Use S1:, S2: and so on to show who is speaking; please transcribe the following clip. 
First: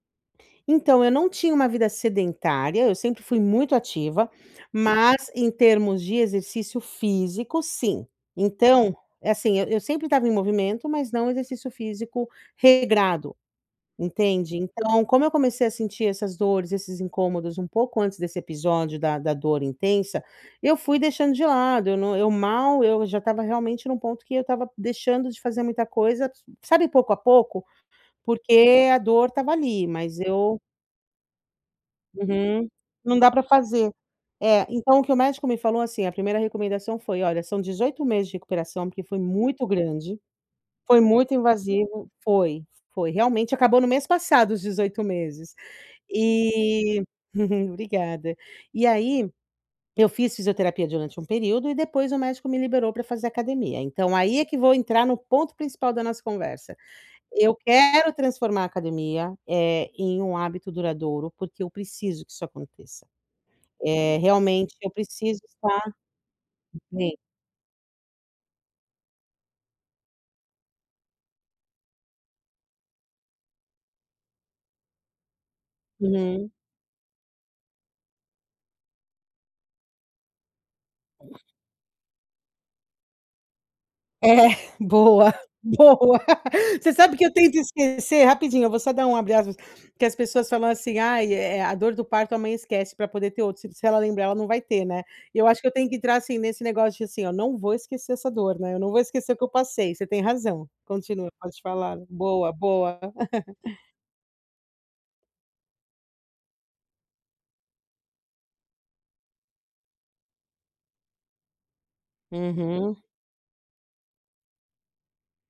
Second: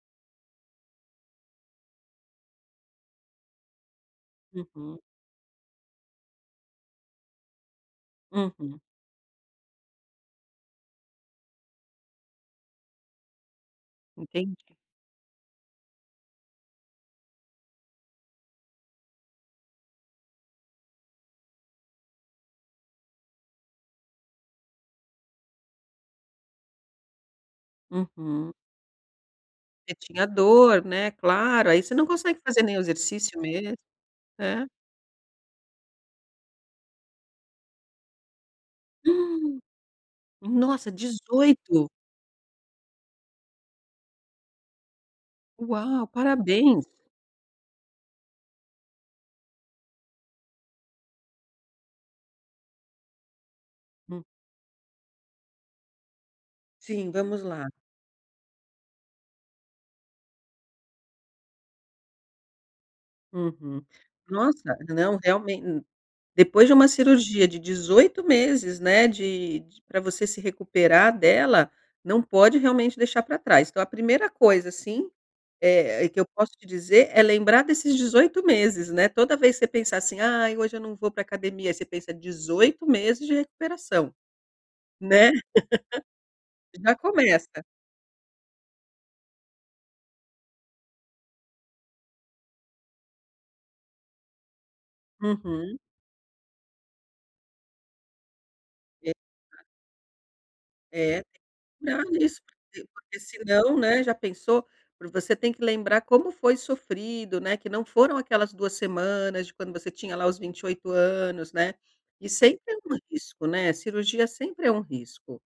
S1: Então eu não tinha uma vida sedentária, eu sempre fui muito ativa,
S2: Uhum.
S1: mas em termos de exercício físico, sim,
S2: Uhum.
S1: então, é assim, eu eu sempre estava em movimento, mas não exercício físico regrado,
S2: Entendi.
S1: entende. Então como eu comecei a sentir essas dores, esses incômodos um pouco antes desse episódio da da dor intensa, eu fui deixando de lado, eu não eu mal, eu já estava realmente num ponto que eu estava deixando de fazer muita coisa, s sabe, pouco a pouco,
S2: Uhum.
S1: porque a dor estava ali,
S2: Você
S1: mas
S2: tinha
S1: eu
S2: dor, né, claro, aí você não consegue fazer
S1: Uhum,
S2: nenhum
S1: não dá
S2: exercício
S1: para
S2: mesmo,
S1: fazer.
S2: é.
S1: É, então o que o médico me falou assim, a primeira recomendação foi: "Olha, são 18 meses de recuperação, porque foi
S2: Hum,
S1: muito grande,
S2: nossa,
S1: foi muito
S2: 18.
S1: invasivo", foi foi realmente, acabou no mês passado os 18 meses,
S2: Uau, parabéns!
S1: e obrigada. E aí, eu fiz fisioterapia durante um período e depois o médico me liberou pra fazer academia, então
S2: Hum.
S1: aí é que vou entrar no ponto principal da nossa conversa,
S2: Sim, vamos
S1: eu
S2: lá.
S1: quero transformar a academia, eh, em um hábito duradouro, porque eu preciso que isso aconteça,
S2: Uhum.
S1: eh, realmente
S2: Nossa,
S1: eu
S2: não,
S1: preciso
S2: realmente, hum,
S1: estar
S2: depois de uma
S1: bem.
S2: cirurgia de 18 meses, né, de d pra você se recuperar dela, não pode realmente deixar pra trás. Então a primeira coisa, assim, eh, e que eu
S1: Uhum.
S2: posso te dizer é lembrar desses 18 meses, né. Toda vez que você pensar assim: "Ai, hoje eu não vou pra academia", você pensa: 18 meses de recuperação,
S1: É,
S2: né,
S1: boa, boa. Você
S2: já
S1: sabe que eu tento
S2: começa.
S1: esquecer rapidinho, eu vou só dar um abre aspas, porque as pessoas falam assim: "Ai, eh, a dor do parto, a mãe esquece pra poder ter outro, se se ela lembrar ela não vai ter, né." E eu acho que eu
S2: Uhum.
S1: tenho que entrar, assim, nesse negócio de assim, ó, não vou esquecer essa dor, né, eu não vou esquecer o que eu
S2: [unintelligible]
S1: passei. Você tem razão.
S2: É,
S1: Continua,
S2: tem que
S1: pode falar,
S2: cuidar disso,
S1: boa,
S2: porque
S1: boa.
S2: porque senão, né, já pensou, você tem que lembrar como foi sofrido, né, que não foram aquelas 2 semanas de quando você tinha lá os 28 anos, né, e sempre é um
S1: Uhum.
S2: risco, né, cirurgia sempre é um risco.